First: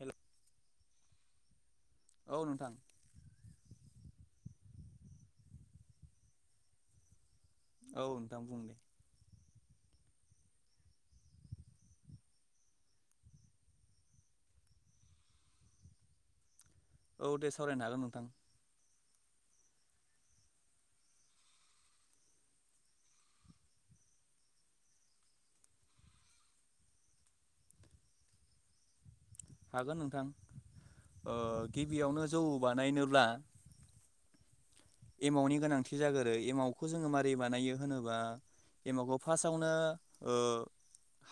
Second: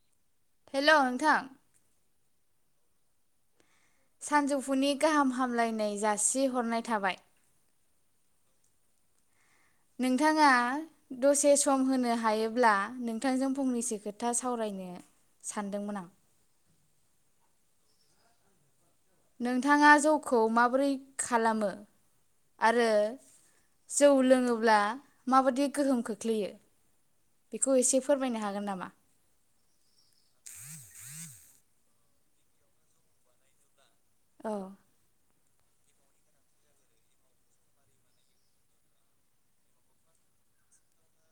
ओ ला हेल' नोंथां औ नोंथां। सानजौफुनि गाहाम हामलायनाय जासिहरनाय थाबाय। औ नोंथां बुं दे? नोंथाङा दसे सम होनो हायोब्ला नोंथांजों फंनैसो खोथा सावरायनो सानदोंमोन आं। औ दे सावरायनो हागोन नोंथां। नोंथाङा जौखौ माबोरै खालामो? आरो जौ लोङोब्ला माबादि गोहोम खोख्लैयो बेखौ एसे फोरमायनो हागोन नामा? हागोन नोंथां ओ गिबियावनो जौ बानायनोब्ला औ एमावनि गोनांथि जागोरो। एमावखौ जोङो माबारै बानायो होनोबा, एमावखौ फासावनो ओ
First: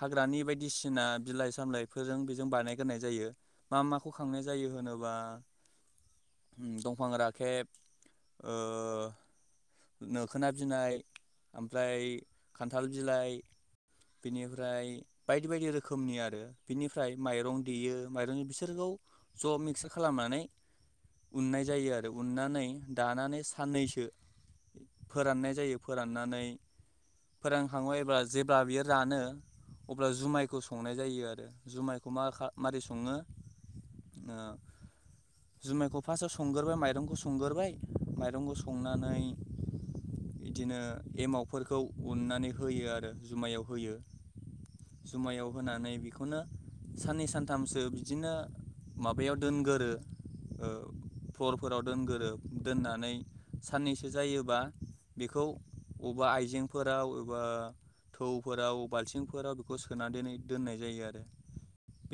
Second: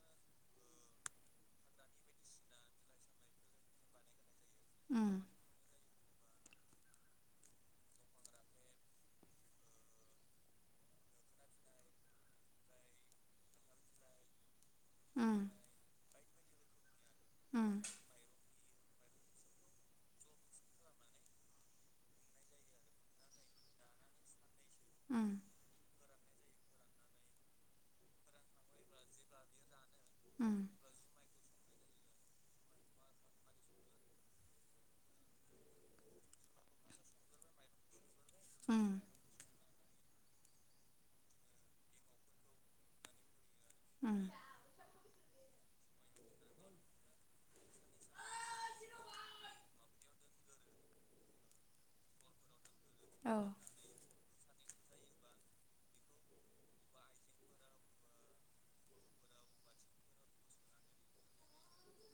हाग्रानि बायदिसिना बिलाइ सामलायफोरजों बेजों बानायग्रोननाय जायो। मा माखौ खांनाय जायो होनोबा उम दंफां राखेब ओ नोखोना बिनाय ओमफ्राय खान्थाल बिलाइ बिनि फ्राय बायदि उम बायदि रोखोमनि आर ओ बिनिफ फ्राय माइरं उम देयो माइरंनि बिस सोरखौ ज' मिक्सार खालामनानै उननाय जायो आरो उननानै दानानै साननैसो उम फोराननाय जायो। फोराननानै फोरानखाङो अयबा जेब्ला बियो रानो अब्ला जुमायखौ उम संनाय जायो आरो। जुमायखौ मा खा मारै सङो? ओ जुमायखौ फासाव संगोरबाय माइरंखौ संगोरबाय माइरंखौ उम संनानै बिदिनो एमावफोरखौ उननानै होयो आरो जुमायाव। होयो। उम जुमायाव होनानै बेखौनो साननै सानथामसो बिदिनो माबायाव दोनगोरो ओ फरफोराव दोनगोरो। दोननानै औ साननैसो जायो। बा बेखौ बबेबा आइजेंफोराव एबा थौफोराव बाल्थिंफोराव बेखौ सोनानै दोन दोननाय जायो आरो।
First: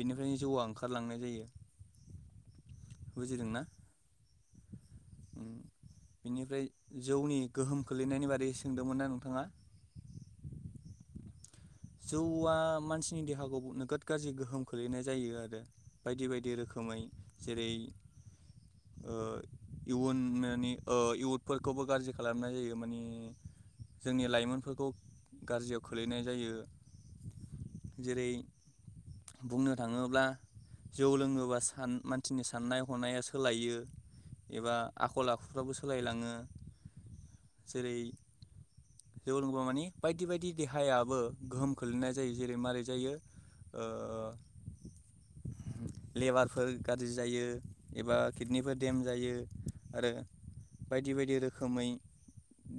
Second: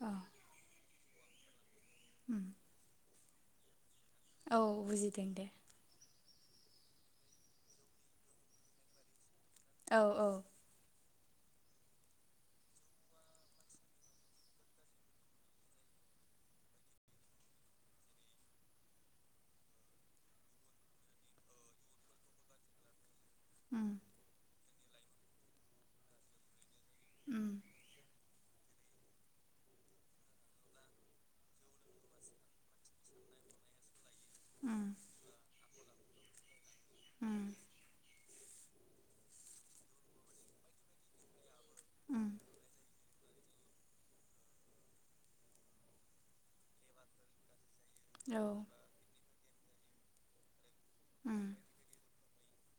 औ जौआ ओंखा खार लांनाय जायो। लांदां। बुजिदोंना? औ बुजिदों दे। बिनिफ्राय जौनि गोहोम खोलैनायनि बारै सोंदोंमोन ना नोंथाङा? औ औ। जौआ मानसिनि देहाखौ नोगोद गाज्रि गोहोम खोलैनाय जायो आरो बायदि बायदि रोखोमै जेरै ओ इयुननि इयुदफोरखौबो गाज्रि खालामनाय जायो माने उम जोंनि लाइमोन। फोरखौ गाज्रियाव खोलैनाय जायो। [unintelligible] जेरै बुंनो थाङोब्ला जौ लोङोबा सान मानसिनि साननाय हनाया सोलायो। एबा उम आखल-आख फुराबो सोलायलाङो। उम जेरै जौ लोंबा माने बायदि बायदि देहायाबो गोहोम खोलैनाय उम जायो जेरै मारै जायो ओ लेबारफोर गाज्रि जायो। एबा औ किडनिफोर देम जायो। आरो बायदि बायदि उम रोखोमै।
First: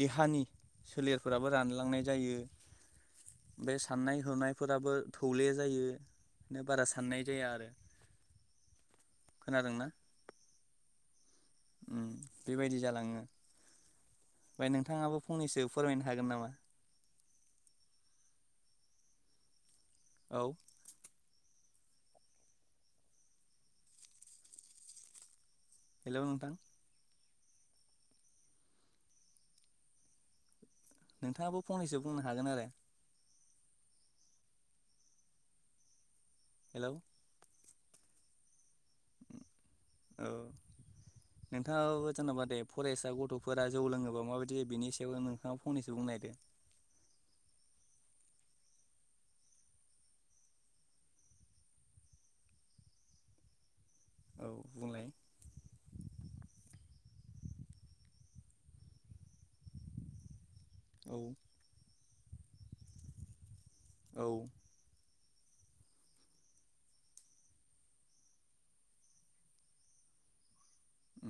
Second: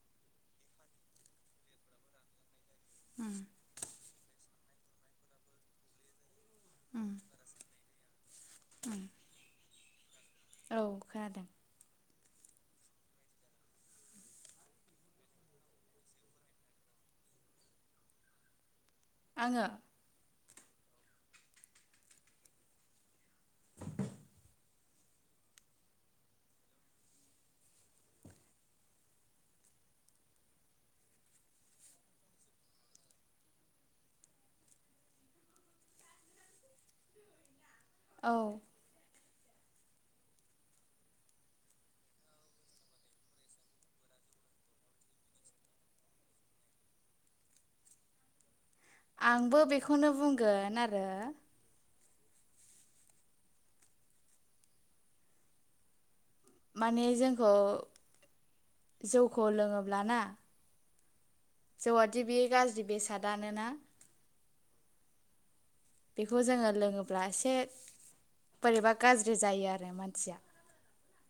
देहानि। सोलेरफोराबो रानलांनाय जायो। उम बे साननाय होनायफोराबो थौले जायो। नो बारा साननाय जाया आरो [unintelligible] खोनादों ना? औ खोनादों। बेबायदि जालाङो। ओमफ्राय नोंथाङाबो फंनैसो फोरमायनो हागोन नामा? आङो। औ हेलौ नोंथां नोंथाङाबो फंनैसो बुंनो हागोन आरो हेलौ औ औ नोंथाङाबो जेनेबा दे फरायसा गथ'फोरा जौ लोङोबा माबायदि जायो बेनि सायाव नोंथाङा फंनैसो बुंनायदो आंबो बेखौनो बुंगोन आरो औ बुंलाय माने जोंखौ जौखौ लोङोब्लाना औ औवाादि बे गाज्रि बेसादानोना औ बेखौ जोङो लोङोब्ला एसे बोरैबा गाज्रि जायो आरो मानसिया उ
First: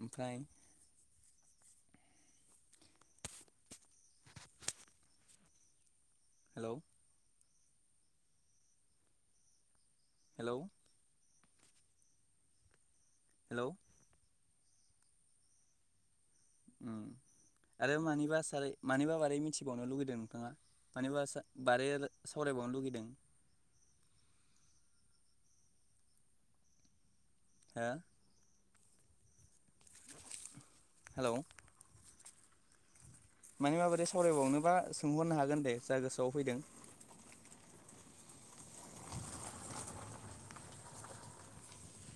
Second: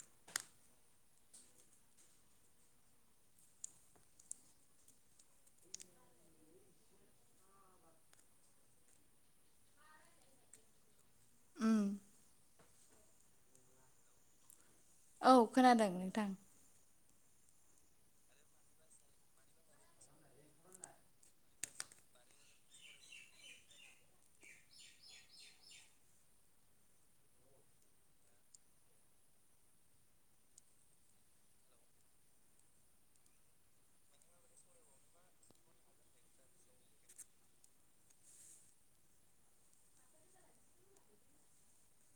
ओमफ्राय हेलौ हेलौ उम हेलौ औ खोनादों नोंथां आरो मानिबा सारै मानिबा बारै मिथिबावनो लुगैदों नोंथाङा मानिबा सा बारै सावरायबावनो लुगैदों। हो हेलौ माने माबोरै सावरायबावनोबा सोंहरनो हागोन दे जा गोसोआव फैदों।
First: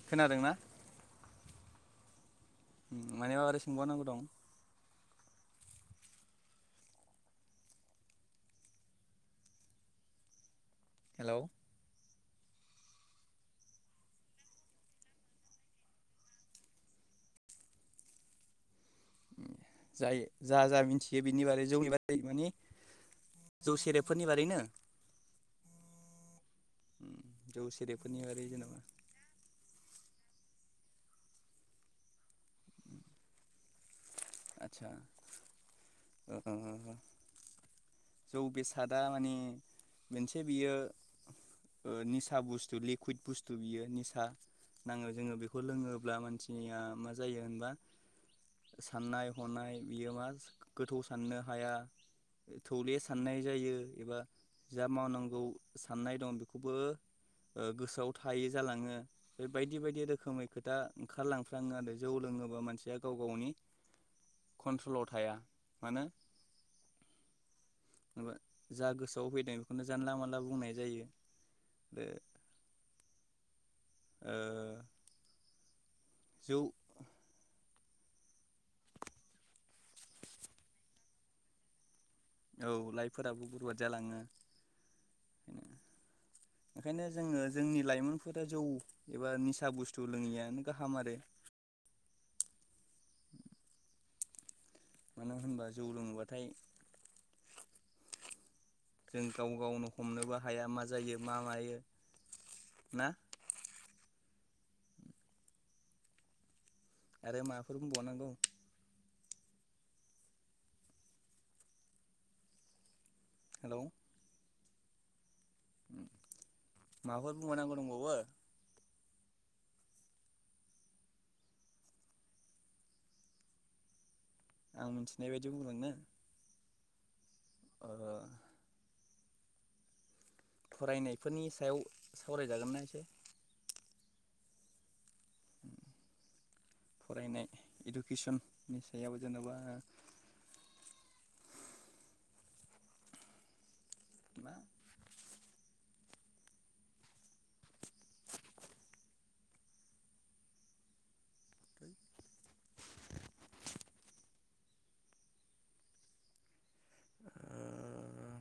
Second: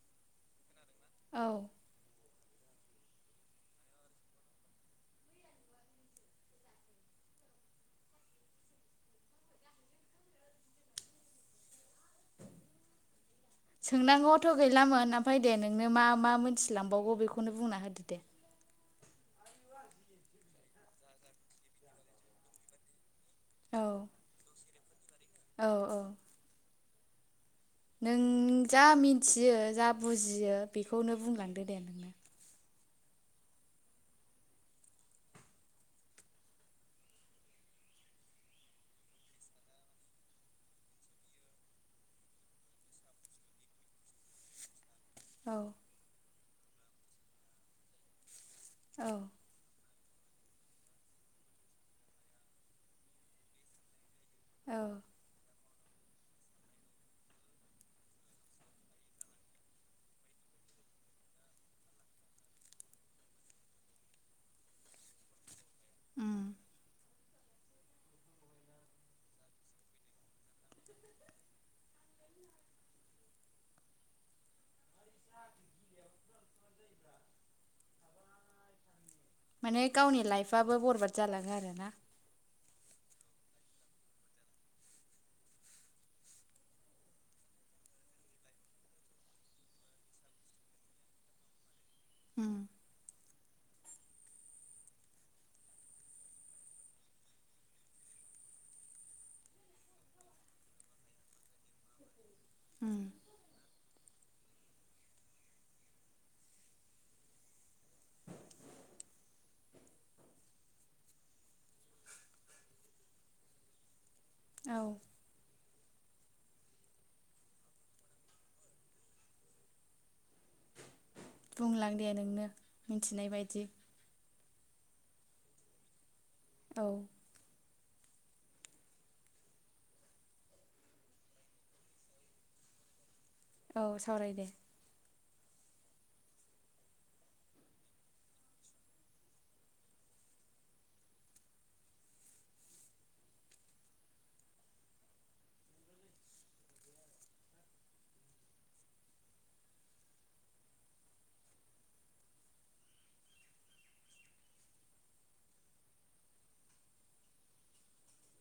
खोनादोंना औ मानोबा मारै सोंबावनांगौ दं हेल' सोंनांगौआथ' गैलामोन ओमफाय दे नोंनो मा मा मोनथिलांबावगौ बेखौनो बुंना होदो दे जाय जा जा मिथियो बेनि बारै [inaudible] जौ औ सेरेबफोरनि बारैनो औ औ [unintelligible] सेरेबफोरनि नों बारै जेनेबा जा मिथियो जा बुजियो बेखौनो बुंलांदो दे नोंनो आदसा जौ बेसादा माने मोनसे बियो ओ निसा बुस्थु लिकुइद बुस्थु बियो निसा नाङो जोङो औ बेखौ लोङोब्ला मानसि निया मा जायो होनबा औ साननाय हनाय बियो मा गोथौ साननो हाया थौले साननाय जायो एबा जा औ मावनांगौ साननाय दं बेखौबो ओ गोसोआव थायै जालाङो बे बायदि बायदि रोखोमै खोथा ओंखारलांफ्लाङो आरो जौ लोङोबा मानसिया गाव गावनि कन्ट्रलाव थाया। मानोे उम। जा गोसोआव फैदों बेखौनो जानला मानला बुंनाय जायो ओ ओ जौ माने गावनि लाइफआबो बरबाद जालाङो आरोना औ लाइफोराबो बरबाद जालाङो ओंखायनो जोङो जोंनि लाइमोनफोरा जौ एबा निसा बुस्थु लोङैयानो गाहाम आरो उम मानो होनबा जौ लोङोबाथाय जों गाव गावनो हमनोबो हाया मा जायो मा मायो उम। ना आरो माबाफोर बुंबावनांगौ हेल' औ माबाफोर बुंबावनांगो दंबावयो बुंलां दे नोंनो मिथिनाय बायदि आं मिथिनाय बायदि बुंगोननो औ ओ फरायनायफोरनि सायाव सावरायजागोनना एसे औ सावराय दे फरायनाय इडुकेसननि सायाव जेन'बा मा [inaudible] ओ